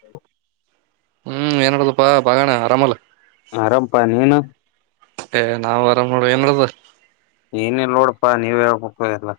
ಹ ಹ್ಮ್ ಏನಡ್ದಪ್ಪಾ ಬಗಣ ಅರಾಮಲ್ಲ ಆರಾಮಪಾ ನೀನು ಏ ನಾವವು್ ಆರಾಮ್ ಮಾಡೋುವ ಏನ್ಡ್ದ ಏನಲ್ ನೋಡಪ್ಪಾ ನೀವ್ ಹೇಳ್ಬೇಕಲ್ಲ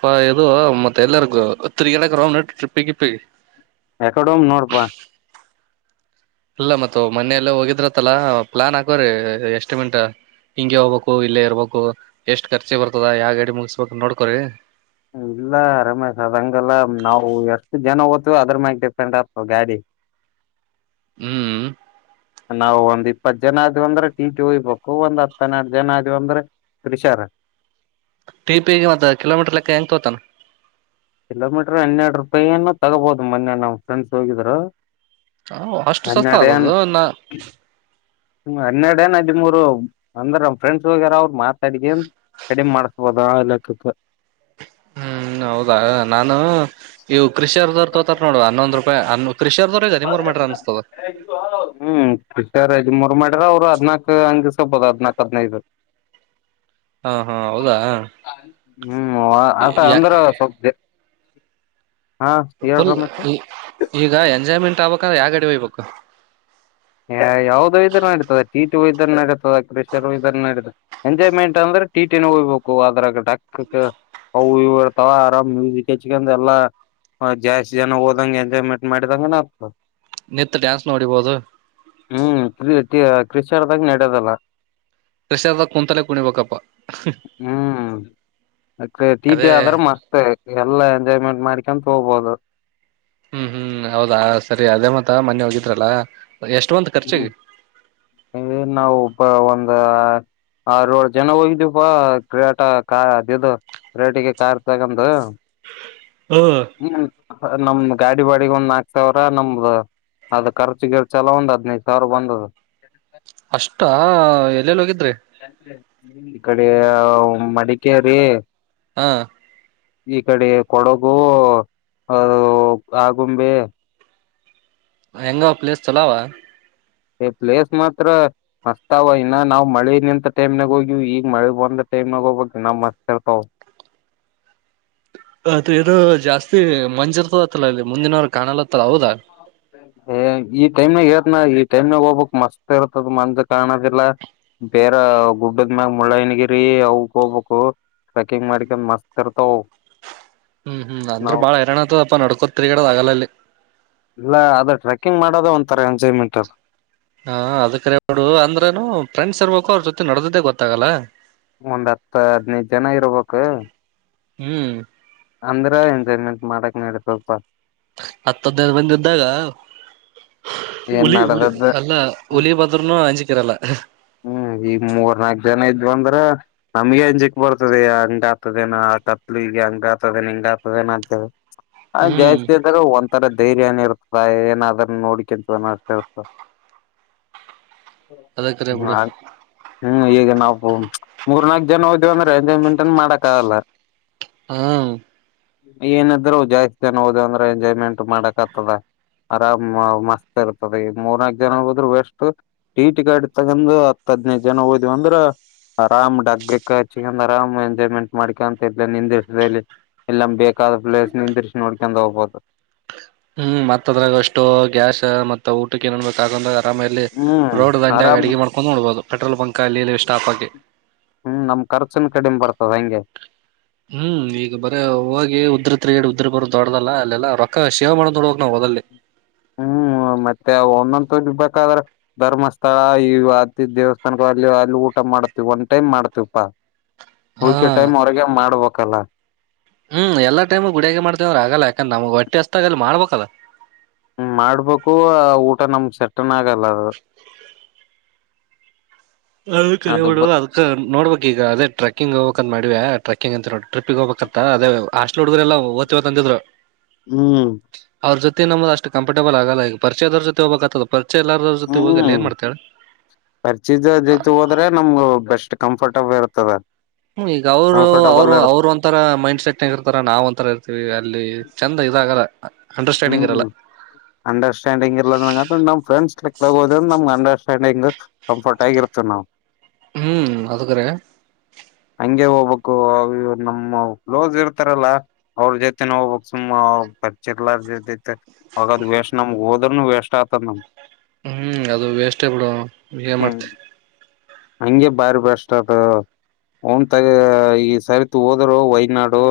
ಪ್ಪಾ ಎದೋ ಮತ್ತೆ ಎಲ್ಲಾರ್ಗ ತ್ತ್ರರಿ ಕಡಕ್ ರ ಟಿಪ್ಪಿಿಪ್ಪಿ ಎಕಡಮ ನೋಡ್ಪ ಇಲ್ಲ ಮತ್ತ ಮೊನೆಯಲ್ಲೇ ಹೋಗಿದ್ರತ್ತಲ್ಲ ಪ್ಲಾನ್ ಹಾಕವ್ರಿ ಎಷ್ಟು ಮಿಂಟ ಹಿಂಗಗೆ ಹೋಗ್ಬೇಕು ಇಲ್ಲೇ ಇರ್ಬೇಕು ಎಷ್ಟ್ ಖರ್ಚಿ ಬರ್ತದ ಯಾವ ಗಡಿ ಮುಗಸ್ಬೇಕ ನೋಡ್ಕೋ್ರಿ ಇಲ್ಲ ರಮೇಶ್ ಅದಂಗಲ್ಲ ನಾವು ಎಷ್ಟು ಜನ ಓ್ತವಿ ಅದ್ರ ಮ್ಯಾಗೆ ಡಿಪೆಂಡ್ ಆಗ್ತವ ಗಾಡಿ ಹ್ಮ್ ನಾವವು ಒಂದ್ ಇಪ್ಪತ್ ಜನ ಆದ್ವಿ ಅಂದ್ರೆ ಟಿಟಿ ಹೋಗ್ಬೇಕ ಒಂದ್ ಹತ್ತನ್ನೆರಡು ಜನ ಆದ್ವಿ ಅಂದ್ರೆ ತರಿಶಾರ ಟಿ ಪಿಿಗೆ ಮತ್ತ ಕಿಲೋಮೀಟರ್ ಲೆಕ್ಕ ಹೆಂಗ ತೋತಾನ ಕಿಲೋಮೀಟರ್ ಹನ್ನೆರ ರೂಪಾಯನ್ನು ತಗೋಬಹದು ಮೊನ್ನೆ ನಮ್ ಫ್ರೆಂಡ್ಸ್ ಹೋಗಿದ್ರು ಹ ಅಷ್ಟು ಸಸ್ತ ಆದದು ನ ಹ್ಮ ಹನ್ನೆರಡ ಏ ಹದಿಮೂರು ಅಂದ್ರ ನಮ್ಮ್ ಫ್ರೆಂಡ್ಸ್ ವಗರ ಅವ್ರರು ಮಾತಾಡಿಕ ಕಡಿಮೆ ಮಾಡಸ್ಬೋದಲ್ಲಕ್ಕತ್ ಹ್ಮ್ ಹೌದಾ ನಾನು ಇವ ಕೃಷಿಯರ್ವರ್ ತೋತ ನೋಡ ಹನ್ನೊಂದು ರೂಪಾಯಿ ಹ ಕೃಷಿಯರ್ವರ್ ಇದದಿ ಮೂರು ಮೀಟರ್ ಅನ್ಸ್ತದ ಹ್ಮ್ ಸದ್ ಮೂರ್ ಮಾಡ್ರ ಅವ್ರು ಹದ್ನಾಕಕ್ ಹಂಗ್ ದಿಸ್ಕಬೋದು ಹದ್ನಾಕಕ್ ಹದ್ೈದು ಹಾ ಹಾ ಹೌದಾ ಹ್ಮ್ ಅ ಅಧ್ರ ಸ್ದ ಫುಲ್ ರಮೇಶ ಈ ಈಗ ಎಂಜಾಯ್ಮೆಂಟ್ ಆಗ್ಬಂದ್ರೆ ಯಾವಾಗಡಿ ಹಯ್ಬೇಕು ಇದ ನಡತದೆ ಕ್ರಷರು ಇದ ನಡ ಎಂಜಾಯ್ಮೆಂಟ್ ಅಂದ್ರೆ ಟೀಟ ಹೋಗ್ಬೇಕು ಅದ್ರಾಗ ಡಕ್ಕಕ್ ಅ ಇವ ಇರ್ತಾವ ಆರಾಮ್ ಮ್ಯೂಸಿಕ್ ಹೆಚ್ಕಂಡ ಎಲ್ಲಾ ಜಾಸ್ತಿ ಜನ ಹೋದಂಗ ಎಂಜಾಯ್ಮೆಂಟ್ ಮಾಡಿದಂಗನ್ ಆಗ್ತ ನಿತ್ ಡ್ಯಾನ್ಸ್ ನೋಡಿಬಹುದು ಹ್ಮ್ ಕ್ರ ಕ್ರಿಶ್ಚರದಾಗ ನಡೋದಲ್ಲ ರಷ್ಯಾದ ಕುಂತಲೆ ಕುಣಿವ ಕಪ. ಟೀಟಿ ಆದರ ಮಸ್ತ್ ಎಲ್ಲಾ ಎಜಾಯ್ಮೆಂಟ್ ಮಾ್ರಿಕ ತೋೋಗಬೋದು. ಹ್ಮ್ ಹ್ಮ್ ಹೌದಾ ಸರಿ ಅದೇ ಮತ್ತ ಮೊನ್ನೆ ಹೋಗಿದ್ರಲ್ಲ. ಎಷ್ಟು ಬಂತ ಹ್ಮ್ ಖರ್ಚಿಗೆ ನಾವು ಒಬ್ಬ ಒಂದ. ಆೋಳ ಜನ ಹೋಗಿದಪ್ಪಾ ಕಾಟ ಕ ಅದದು. ರೇಟಿಗೆ ಕಾರ್ ತಗಂದುು. ಹ್ಮ್. ನಮ್ದ್ ಗಾಡಿ ಬಾಡಿಗೆ ಒಂದ್ ನಾಕ್ ಸಾವಿರ ನಮ್ದ. ಅದ ಖರ್ಚು ಗರ್ಚಲ ಒಂದ್ ಹದ್ಿನೈದು ಸಾವಿರ ಬಂದದ. ಅಷ್ಟ ಎಲ್ಲೆಲ್ಲಿ ಹೋಗಿದ್ದ. ಈ ಕಡೆ ಮಡಿಕೇರಿ. ಹಾ. ಈ ಕಡೆ ಕೊಡಗು ಅ ಆಗುಂಬೆ. ಹೆಂಗ ಪ್ಲೇಸ್ ಚಲಾವ. ಏ ಪ್ಲೇಸ್ ಮಾತ್ರ ಮಸ್ತಾವ ಇನ್ನ ನಾವ್ ಮಳೆ ನಿಂತ ಟೈಮ್ನಾಗ ಹೋಗಿವ್ ಈಗಗ್ ಮಳೆ ಬಂದ. ನಗೋ ಮಸ್ತತ. ಅತದು ಜಾಸ್ತಿ. ಮಂಜಿರ್ತದತ್ತಾ ಇಲ್ಲಿ ಮುಂದಿನವ ಕಾಣಲತ್ತಲ್ಲ ಹೌದಾ. ಏ ಈ ಟೈಮ್ಾಗ ಏದನ ಈ ಟೈಮ್ಗ್ ಹೋಗ್ಬೇಕಕ್ ಮಸ್ತ್ ಇರ್ತದ ಮಂದ ಕಾಣೋದಿಲ್ಲ. ಬೇರೆ ಗುಡ್ಡದ ಮ್ಯಾಗ ಮುಳ್ಳಯ್ಯನಗಿರಿ ಅವಕ್ ಹೋಗ್ಬೇಕು. ಟ್ರೆಕಿಂಗ್ ಮಾಡಿಕ ಮತ್ ಇರ್ತ. ಹ್ಮ್ ಹ್ಮ್ ಅಂದ್ರ ಬಾಳ ಹರಾಣ್ ಆತದಪ್ಪಾ ನಡ್ಕೋತ್ರಿಗಡದ್ ಆಗಲಲ್ಲಿ. ಇಲ್ಲ ಅದ ಟ್ರೆಕ್ಕಿಂಗ್ ಮಾಡೋದ ಒಂಥರ ಎಂಜಾಯ್ಮೆಂಟ್ ಅಲ್ಲ. ಹಾ ಅದ ಕರ ಬಿಡು ಅಂದ್ರನು ಫ್ರೆಂಡ್ಸ್ ಇರ್ಬೇಕು ಅವ್ರ ಜೊತೆ ನಡ್ದ್ದೇ ಗೊತ್ತಾಗಲ್ಲ. ಒಂದ್ ಹತ್ತು ಹದ್ನೈದು ಜನ ಇರ್ಬೇಕು. ಹ್ಮ್. ಅಂದ್ರ ಎಂಜಾಯ್ಮೆಂಟ್ ಮಾಡಕ್ ನೀಡ ಸ್ವಲ್ಪ. ಹತ್ತ ಹದ್ನೈದು ಮಂದಿ ಇದ್ದಾಗ. ಏನ್ ಉಲಿಿ ಉಳ ನಡದದ್ದ ಅಲ್ಲ ಒಳಿಯ ಪತ್ರತ್ರನ ಆಂಜಿಕರಲ್ಲ. ಹ್ಮ್ ಈ ಮೂರ್ ನಾಕ್ ಜನ ಇದ್ ಅಂದ್ರ ನಮ್ಗೆ ಅಂಜಿಕ್ ಬರ್ತದೆ ಹಂಗ ಆತದನ ಆತ. ಈಗ ಹಂಗ ಆತದೇ ಹಂಗ ಆತದನ ಅಂತ ಹ್ಮ್ ಜಾಸ್ತಿರು ಒಂಥರದ. ಧೈರ್ಯನ ಇರ್ತದ ಏನಾದ್ರನ್ನು ನೋಡಿಕಂತ ಅಷ್ಟ ಇರ್ತ. ಅದಕ್ಕರೆ ಬಿಡು. ಹ್ಮ್ ಹ್ಮ್ ಈಗ ನಾವು ಮೂರ್ನಾಲ್ಕಕ್ ಜನ ಹೋದೇವ ಅಂದ್ರೆ ಎಂಜಾಯ್ಮೆಂಟ್ ನ್ ಮಾಡಕ್ ಆಗಲ್ಲ. ಹಾ. ಏನಿದ್ರು ಜಾಸ್ತಿ ಜನ ಓದ ಅಂದ್ರೆ ಎಂಜಾಯ್ಮೆಂಟ್ ಮಾಡಕ್ ಆಗ್ತದ. ಆರಾಮ್ ಮಸ್ತ್ ಇರ್ತದೆ ಈ ಮೂರ್ನಾಕು ಜನ ಹೋದ್ರರು ವಸ್ು ಟೀಟಿ ಕ. ಗಂದು ಹತ್ತು ಹದ್ನೈದು ಜನ ಹೋದಿವವ ಅಂದ್ರ. ಆರಾಮ್ ಡಗ್ಗಕ್ಕ ಹಚ್ಚಿಕ ಆರಾಮ್ ಎಂಜಾಯ್ಮೆಂಟ್ ಮಾಡ್ಕೊಂತ ಇದ್ಲ ನಿಂದ ದಸದಲ್ಲಿ. ಎಲ್ಲ ಬೇಕಾದ ಪ್ಲೇಸ್ ನಿಂದಿಿಸಿಿ ನೋಡ್ಕೊಂಡು ಹೋಗ್ಬೋುದು. ಹ್ಮ್ ಮತ್ತತ್ ಅದ್ರಾಗ ಅಷ್ಟು ಗ್ಯಾಸ್ ಮತ್ತತ್ ಊಟಕ್ಕೆ ಏನೋನ್್ಬೇಕಾಗಂದ. ಆಾಮೇಲ್ಲಿ ಹ್ಮ್ ರೋಡ್ ದಂಡ ಆ ಆರಾಮ್ ಅಡಗೆ ಮಾಡ್ಕೊಂಡು ನೋಡಬಹುದು ಪೆಟ್ರೋಲ್ ಪಂಕ್ ಅಲ್ಲಿ. ಸ್ಟಾಪ್ ಆಗಿ ಹ್ಮ್ ನಮ ಖರ್ಚುನ್ ಕಡಿಮೆ ಬರ್ತದ ಹಂಗೆ. ಹ್ಮ್ ಈಗ ಬರ ಹೋಗಿ ಉದ್ರ ತಿರಿಗೇಡಿ ಉದ್ರ ಬರ ದೊಡ್ದಲ್ಲ ಅಲ್ಲೆಲ್ಲ ರೊಕ್ಕ ಶೇವ ಮಾಡ. ಹ್ಮ್ ಮತ್ತೆ ಇಂತ ಇ ಬೇಕಾದ್ರೆ ಧರ್ಮಸ್ಥಳ ಈ ಅತಿ ದೇವಸ್ಥಾನ ಅಲ್ಲಿ ಊಟ ಮಾಡತಿವಿ ಒನ್ ಟೈಮ್. ಮಾಡ್ತಪ ಹಾ ಉುಳ್ಕೆ ಟೈಮ್ ಅವ್ರಗ ಮಾಡ್ಬೇಕಲ್ಲ. ಹ್ಮ್ ಎಲ್ಲ ಟೈಮ್ ಗುಡಿಯಾಗಿ ಮಾಡ್ತವ್ರ ಆಗಲ್ಲ ಯಾಕಂದ್ರೆ ನಮಗ್ ಒಟ್ಟಿ ಹಸಾಗ ಅಲ್ಲಿ ಮಾಡ್ಬೇಕಲ್ಲ. ಹ ಮಾಡ್ಬೇಕು ಊಟ ನಮ್ ಸೆಟ್ಟನ್ ಆಗಲ್ಲ ಅದು. ಹ. ಅದು ಅದ್ಡು ಬ ಅದಕ್ ನೋಡ್ಬೇಕಕ್ ಈಗ ಅದ ಟ್ರಕ್ಕಿಂಗ್ ಹೋಗಬೇಕಕ್ ಅಂತ ಮಾಡಿವ್ಯಾ ಟ್ರೆಕಿಂಗ್ ಅಂತ ನೋಡ. ಟ್ರಿಪಿಗೆ ಹೋಗಬೇಕತ್ತ ಅದೇ ಹಸ್ಟ್ಲ್ ಹುಡುಗರು ಎಲ್ಲ ಓ್ತವ್ ಅಂದಿದ್ರು. ಹ್ಮ್ ಅವ್ರ ಜೊತೆ ನಮ್ದ ಅಷ್ಟ ಕಂಫರ್ಟಬಲ್ ಆಗಲ್ಲ ಈಗ ಪರಿಚದ್ರ ಜೊ ಹಬೇಕತದ್ ಮೆ ಎಲ್ಲಾರದ್ರ ಜೊತೆ ಹೋಗಲ್ಲ ಏನ್ ಮಾಡ್ತಿಯ. ಜೈತೆ ಹೋದ್ರೆ ನಮ್ಗು ಬೆಸ್ಟ್ ಕಂಫರ್ಟಬಲ್ ಇರ್ತದೆ. ಹ್ಮ ಈಗ ಅವರು ಅವರು ಅವ್ರ ಒಂತರ ಮೈಂಡ್ ಸೆಟ್ ಇರ್ತಾರ ನಾವ್ ಒಂಂತರ ಇರ್ತಿವಿ ಅಲ್ಲಿ ಚಂದ. ಇದಾಗಲ್ಲ ಅಂಡರ್ಸ್ಟ್ಯಾಂಡಿಂಗ್ ಇರಲ್ಲ ಹ್ಮ್ ಅಂಡರ್ಸ್ಟ್ಯಾಂಡಿಂಗ್ ಇರ್ಲ ನಂಗ ನಮ್ ಫ್ರೆಂಡ್ಸ್. ಕ್ ತಗೋದ ನಮ್ ಅಂಡರ್ಸ್ಟ್ಯಾಂಡಿಂಗ್ ಕಂಫರ್ಟ್ ಆಗಿ ಇರ್ತದೆ ನಾವು ‌. ಹ್ಮ್ ಅದುಕ್ಕರ ಹಂಗೆ ಹೋಗ್ಬಬೇಕಕ್ವ ನಮ್ಮ ಕ್ಲೋಸ್ ಇರ್ತಾರಲ್ಲ ಅವ್ರ ಜೊತೆನ ಹೋಗ್ಬಬೇಕ್ ಸುಮ್ಮ. ಪರಿಚಿರ್ಲತೆ ಅವಾಗದ್ ವೇಸ್ ನಮ್ಗ್ ಹೋದ್ರನು ವೇಸ್ಟ್ ಆಗ್ತದ ನಮ್. ಹ್ಮ್ ಅದು ವೇಸ್ಟೇ ಬಿಡು ಏನ್ ಮಾಡ್ತಿ. ಹಂಗೆ ಭಾರಿ ಬೆಷ್ಟ ಅದ. ಅವನ್ ತಗ ಈ ಸರಿತ ಹೋದರು ವೈನಾಡು.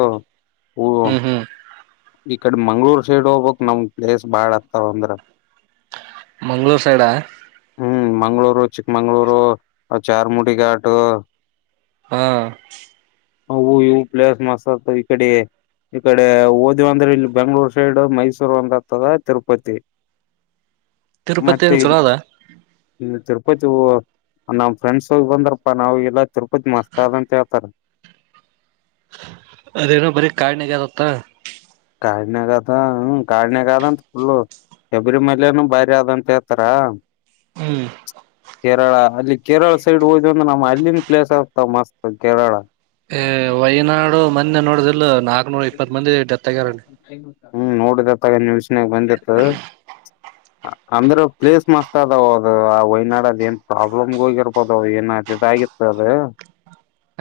ಊ ಹ್ಮ್ ಹ್ಮ್ ಈ ಕಡೆ ಮಂಗ್ಳೂರ್ ಸೈಡ್ ಹೋಗ್ಬಕ್ ನಮ ಪ್ಲೇಸ್ ಬಾಳ್ ಆತವ ಅಂದ್ರ. ಮಂಗ್ಳೂರ್ ಸೈಡ್. ಹ್ಮ್ ಮಂಗ್ಗಳೂರು ಚಿಕ್ಕಮಂಗ್ಗಳೂರು ಚಾರ್ಮುಡಿ ಘಾಟ್. ಹಾ ಹವು ಇ ಪ್ಲಸ್ ಮಾಸ್ರ್ ಇಕಡೆ. ಈ ಕಡೆ ಓದಿವ ಅಂದ್ರೆ ಇಲ್ಲಿ ಬೆಂಗ್ಳೂರ್ ಸೈಡ್ ಮೈಸೂರು ಅಂದತದ ತಿರುಪತಿ. ತಿರುಪತಿನು ಮತ್ತೆ ಚಲಾದಾ. ಇಲ್ಲಿ ತಿರುಪತಿ ನಮ್ ಫ್ರೆಂಡ್ಸ್ ಬಂದ್ರಪ್ಪಾ ನಾವು ಎಲ್ಲಾ ತಿರುಪತಿ ಮಸ್ತ ಅದ ಅಂತ ಹೇಳ್ತಾರೆ. ಅದೇನೋ ಬರಿ ಕಾಣಗದತ್ತ. ಕಾಡಿನ ಕದಾ ಹ್ಮ ಕಾಡಿನಗದ ಅಂತ ಫುಲ್ಲು. ಶಬರಿ ಮೇಲೆನು ಭಾರಿ ಆದಂತ ಹೇಳ್ತಾರ. ಹ್ಮ್ ಕೇರಳ ಅಲ್ಲಿ ಕೇರಳ ಸೈಡ್ ಹೋದ್ ಅಂದ್ರ ನಮ್ಮ್ ಅಲ್ಲಿನ ಪ್ಲೇಸ್ ಆಗ್ತಾವ ಮಸ್ತ್ ಕೇರಳ. ಏ ವೈನಾಡು ಮಂದೆ ನೋಡದಲ್ ನಾಕ್ನೂರ ಇಪ್ಪತ್ ಮಂದಿ ಡೆತ್ ತಗ್ಯಾರನಿ. ಹ್ಮ್ ನೋಡುದಪ್ಪ ನಿವಸನಾಗ ಬಂದಿತ್ತು. ಅಂದ್ರೆ ಪ್ಲೇಸ್ ಮಸ್ತ್ ಅದಾವ ಅದು ಆ ವೈನಾಡದ ಏನ್ ಪ್ರಾಬ್ಲಮ್ಗೆ ಹೋಗಿರ್ಬೋದು ಏನ. ಮೆ ಇದಾಗಿತ್ತು ಅದು.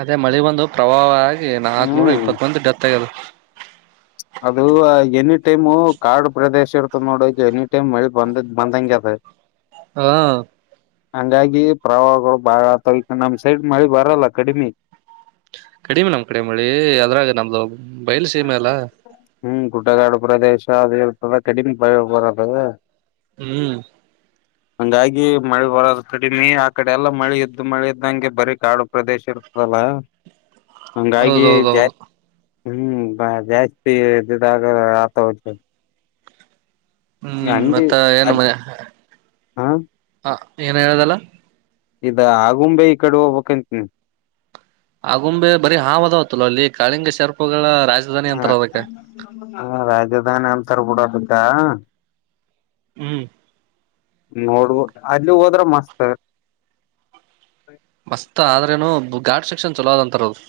ಅದೇ ಮಳಿ ಬಂದು ಪ್ರವಾಹ ಆಗ ನಾಲ್ಕನೂರ ಹ್ಮ್ ಇಪ್ಪತ್ ಮಂದಿ ಡೆತ್ ಆಗ್ಯದ. ಅದು ಎನಿ ಟೈಮು ಕಾಡು ಪ್ರದೇಶ ಇರ್ತದೆ ನೋಡ ಈ ಎನಿ ಟೈಮ್ ಮಳಿ ಬಂದ ಬಂದಂಗಗೆ ಅದ. ಹಾ ಹಂಗಾಗಿ ಪ್ರವಾಹಗಳು ಬಾಳ ಆಗ್ತಾವ ನಮ ಸೈಡ್ ಮಳಿ ಬರಲ್ಲ ಕಡಿಮೆ. ಕಡಿಮೆ ನಮ ಕಡಿಮಿ ಅದ್ರಾಗ ನಮ್ದು ಬಯಲು ಸೀಮೆ ಅಲ್ಲ. ಹ್ಮ್ ಗುಡ್ಡಗಾಡು ಪ್ರದೇಶ ಅದು ಇತಲ್ಲ ಕಡಿಮ ಪಯ ಬರದು. ಹ್ಮ್ ಹಂಗಾಗಿ ಮಳೆ ಬರೋದು ಕಡಿಮೆ ಆ ಕಡೆ ಎಲ್ಲಾ ಮಳೆ ಎದ್ದು ಮಳೆ. ದಂಗೆ ಬರಿ ಕಾಡು ಪ್ರದೇಶ ಇರ್ತದಲ್ಲ ಹಂಗಾಗಿ ಜ ಹೌದೌದೌದು ಹ್ಮ್ ಬ ಜಾಸ್ತಿ [unintelligible] ಆ ಆತ ಹ. ಹ್ಮ್ ಮತ್ತ ಏನ್ ಅದ್ ಮನೆ ಹ ಹ ಏನ್ ಹೇಳದಲ್ಲ. ಇದ ಆಗುಂಬೆ ಈ ಕಡೆ ಹೋಗ್ಬೇಕ್ಂತನ ಳ. ಆಗುಂಬೆ ಬರಿ ಹಾವದಾವತ್ತಲ್ಲ ಅಲ್ಲಿ ಕಾಳಿಂಗ ಶರ್ಪಗಳ ಹ. ಹ ಹ ರಾಜಧಾನಿ ಅಂತಾರ ಕೂಡದಕ್ಕ. ಹ್ಮ್ ನೋಡ್ಬ ಅಲ್ಲಿ ಹೋದ್ರೆ ಮಸ್ತ್. ಮಸ್ತ್ ಆದ್ರೇನು ಗಾಡ್ ಸೆಕ್ಷನ್ ಚಲೋದ ಅಂತರದು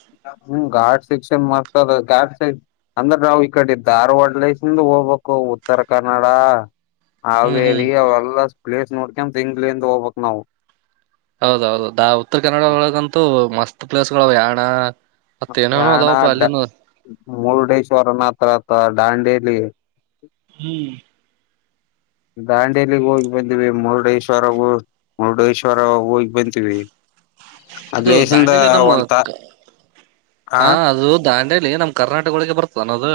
ಹ್ಮ್ ರ್ಡ್ ಶೆಕ್ಷನ್ ಮರ್ತದ ಗಾಡ್ ಸ ಅಂದ್ರ ರವು ಇಕಡೆ ಧಾರವಾಡಲಸ ಹೋಗಬೇಕು ಉತ್ತರ ಕನ್ನಡ ಹ್ಮ್ ಅವೇ ರೀ ಹ್ಮ್ ಅವೆಲ್ಲ ಪ್ಲೇಸ್ ನೋಡ್ಕ ತಿಂಗ್ಗಳಿಂದ ಹೋಗ್ಬೇಕಕ್ ನಾವವು ಹೌದೌದುೌ ದಾ ಉತ್ತರ ಕನ್ನಡ ಒಳಗಂತೂ ಮಸ್ತ್ ಪ್ಲೇಸ್ಗಳುಾವ ಯ ಹಾಣ ಯಣ ಮುರುಡೇಶ್ವರನ ಹತ್ರ ದಾಂಡೇಲಿ ಹ್ಮ್ ದಾಂಡೇಲಿಗ್ ಹೋಗಿ ಬಂದಿವವಿ ಮುರುಡೇಶ್ವರವೂ ಮುರುಡೇಶ್ವರ ಹೋಗಿ ಬಂತೀವಿ ಅದು ಅಲ್ಲಿಸಿಂದ ದಾಂಡೆಲೆ ನಮ್ಮ ಒಂತ ಆ ಹಾ ಅದು ದಾಂಡೆ ಇಲ್ಲ ನಮ್ ಕರ್ನಾಟಕ ಒಳಗೆ ಬರ್ತದೆ ಅನ್ನ ಅದು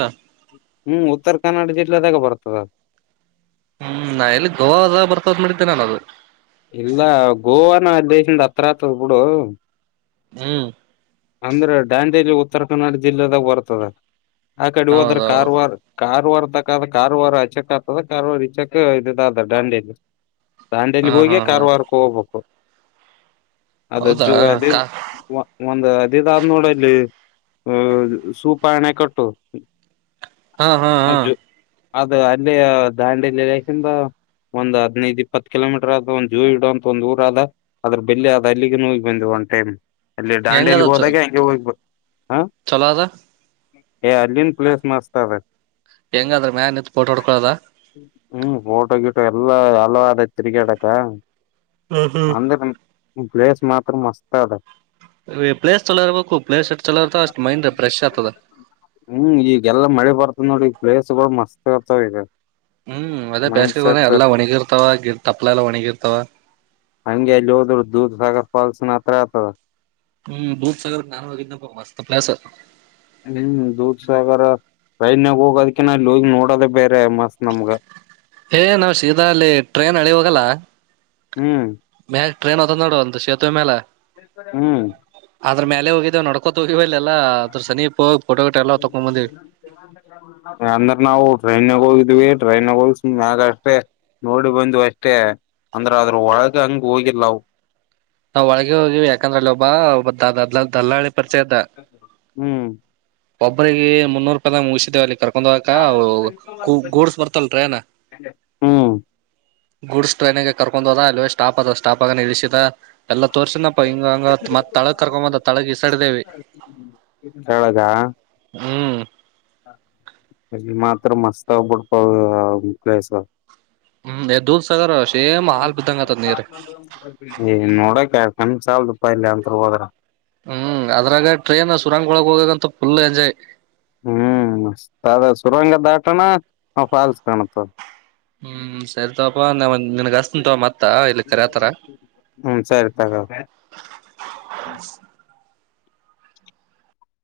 ಹ್ಮ್ ಉತ್ತರ ಕನ್ನಡ ಜಿಲ್ಲೆದಾಗ ಬರ್ತದ ಹ್ಮ್ ನಾ ಎಲ್ಲಿ ಗೋವಾ ಹೊ ಬರ್ತದ್ ಮಾಡಿದ್ದೇನೆ ನಾನು ಅದು ಇಲ್ಲ ಗೋವ ನ ದೇಶಿಂದ ಹತ್ರ ಆತದ ಬಿುಡು ಹ್ಮ್ ಅಂದ್ರೆ ಡಾಂಡಿಲಿ ಉತ್ತರ ಕನ್ನಡ ಜಿಲ್ಲೆದಾಗ ಬರ್ತದ ಆ ಕಡೆ ಹೋದ್ರ ಹೌದೌದು ಕಾರವಾರ್ ಕಾರವಾರ ಕಾರಾರ ಅಚಕ್ ಆಗ್ತದ ಕಾರ ಇಚಕ್ ಇದದ ದಾಂಡಿಯಲ್ಲಿ ದಾಂಡಿಯಲಿ ಹಾ ಹಾ ಹೋಗಿ ಹಾ ಕಾರವಾರಕ್ಕೆ ಹೋಗಬೇಕು ಅದು ಜ ಹೌದಾ ಅದ ಕಾ ಒಂದ್ ಅದ ಇದಾದ್ ನೋಡಲ್ಲಿ ಅ ಸೂಪ ಎಣೆ ಕಟ್ಟು ಹಾ ಹಾ ಹಾ ಅದು ಅಲ್ಲಿ ದಾಂಡಿ ಲಲೇಶಿಂದ ಒಂದ್ ಹದ್ನೈದು ಇಪ್ಪತ್ತು ಕಿಲೋಮೀಟರ್ ಆದದು ಜೂ ಇಡುವ ಅಂತ ಒಂದ ಊರ ಆದ ಅದ್ರ ಬೆಲ್ಲಿ ಅದ ಅಲ್ಲಿಗೆ ನೋಗಿ ಬಂದೆವು ಒಂದು ಟೈಮ್ ಅಲ್ಲಿ ಹೆಂಗದ ಡಿಯಲಿ ಹೋದಾಗೆ ಹಗೆ ಹೋಗ ಹ ಚಲೋ ಅದ ಏ ಅಲ್ಲಿನ್ ಪ್ಲೇಸ್ ಮಸ್ತ್ ಅದೆ ಹೆಂಗಾದ್ರ ಮ್ಯಾನ್ ನಿಂತತ್ ಪೋಟ ಹೊಡ್ಕೊಳದ ಹ್ಮ್ ಫೋಟೋ ಗಿಟು ಎಲ್ಲಾ ಹಲವಾದ ತಿರ್ಗಾಡಕ್ಕ ಹ್ಮ್ ಹ್ಮ್ ಬ್ಲಸ್ ಮಾತ್ರ ಮಸ್ತ್ ಅದ ಪ್ಲೇಸ್ ಚಲೋ ಇರ್ಬೇಕು ಪ್ಲೇಸ್ ಎಟ್ ಚಲೋ ಇರ್ತಾವ ಅಷ್ಟ್ ಮೈಂಡ್ ಫ್ರೆಶ್ ಆಗ್ತದ ಹ್ಮ್ ಈಗೆಲ್ಲ ಮಳೆ ಬ ಮತ್ತ ನೋಡಿ ಈ ಪ್ಲೇಸ್ಗಳು ಮಸ್ತ್ ಆರ್ತಾವ ಇದೆ ಹ್ಮ್ ಅದೇ ಬೇಸಿಗೆ ಬ ಎಲ್ಲಾ ಒಣಿಗಿರ್ತಾವ ಗಿ ತಪ್ಪಲೆ ಎಲ್ಲ ಒಣಿಗಿರ್ತಾವ ಹಂಗೆ ಅಲ್ಲಿ ಹೋದ್ರು ದೂದ್ ಸಾಗರ್ ಫಾಲ್ಸ್ನ ಹತ್ರ ಆತದ ಹ್ಮ್ ದೂಧ ಸಗರ ಜ್ಞಾನ ಬ ಮಸ್ತ ಪ್ಲಾಸ ಹ್ಮ್ ದೂರ್ ಸಾಗರ ಟ್ರೈನ್ಗ ಹೋಗೋದ್ಕ ಇಲ್ಲಿ ಹೋಗಿ ನೋಡೋದೇ ಬೇರೆ ಮಸ್ತ್ ನಮ್ಗ ಏ ನಾವ್ ಶೀದ ಅಲ್ಲಿ ಟ್ರೈನ್ ಅಳಿ ಹೋಗಲ್ಲ ಹ್ಮ್ ಹ ಟ್ರನ್ ಹೊತ್ತತ ನೋ ಅ ಸೇತುವ ಮೇಲೆ ಅ್ರ ಮಲೆ ಹೋಗ ನೋ ಗಿಟೋ ಎಲ್ಲ ತಕೊಂಡ್ ಬಂದಿವಿ ಯ ಅಂದ್ರ ನಾವು ಟ್ರೈನ್ಗ ಹೋಗಿದ್ವಿ ಟ್ರೈನ್ಗ ಹೋಗಸ ಮ್ಯಾಗ ಅಷ್ಟೇ ನೋಡಿ ಬಂದ್ ಅಷ್ಟೇ ಅಂದ್ರ ಅದ್ರ ಒಳಗ ಹಂಗ ಹೋಗಿಲ್ಲ ಅವು ನಾವವು ಒಳಗೆ ಹೋಗಿವವಿ ಯಾಕಂದ್ರ ಅಲ್ಲಿ ಒಬ್ಬ ಒಬ್ ದದಲ ದಲ್ಲಾ ಹ್ಮ್ ಒಬ್ಬರಿಗೆ ಮುನ್ನೂರುೂಪಿಗ ಮುಗಿದೇವೆ ಅಲ್ಲಿ ಕ ಒಂದ್ಕ ಯಾವ್ದು ಇಸ್ಕೊಂಬಂದ ಬನ್ನಿ ಗೂಡ್ಸ್ ಬರ್ತಲ್ರಏನ ಹಂಗೆ ಹ್ಮ್ ಗುಡ್ಸ್ ಟ್ರೈನಿಗೆ ಕರ್ಕೊಂಡ್ದ ಅಲ್ಲೇ ಸ್ಟಾಪ್ ಅದ ಸ್ಟಾಪ್ ಆಗಿ ನಿಲ್ಲಸಿದ ಎಲ್ಲಾ ತೋರ್ಸನಪ್ಪ ಹಿಂಗ ಹಂಗ ಮತ್ ತಾಗ್ ಕರ್ಕೊಂಬಂದ ತಳಗ ಇಸಾಡ್ದೇವಿ ಕೆಳಗ ಮಾತ್ರ ಮಸ್ತಬಡ್ ಪ ಕ್ಲಸ ಹ್ಮ್ ದೂದ್ ಸಾಗರ್ ಸೇಮ್ ಹಾಲ್ ಬಿದ್ದಂಗ ಆತದ ನೀರ್ ನೋಡಕ ನಂದ್ ಸಾಲ ದುಪ್ಪಾಯ ಇಲ್ಲ ಅಂತ ಹೋದ್ರ ಹ್ಮ್ ಅದ್ರಾಗ ಟ್ರೈನ್ ಸುರಂಗೊಳಕ್ ಹೋಗಾಗಂತ ಫುಲ್ ಎಂಜಾಯ್ ಹ್ಮ್ ಮ ಅದ ಸುರಂಗ ದಾಟಣ ಫಾಲ್ಸ್ ಕಾಣತ ಹ್ಮ್ ಸರಿ ತಾಪ ನ ನಿನಗೆ ಅಸ್ಂತ ಮತ್ತೆ ಹ್ಮ ಸರಿ ತಾಗ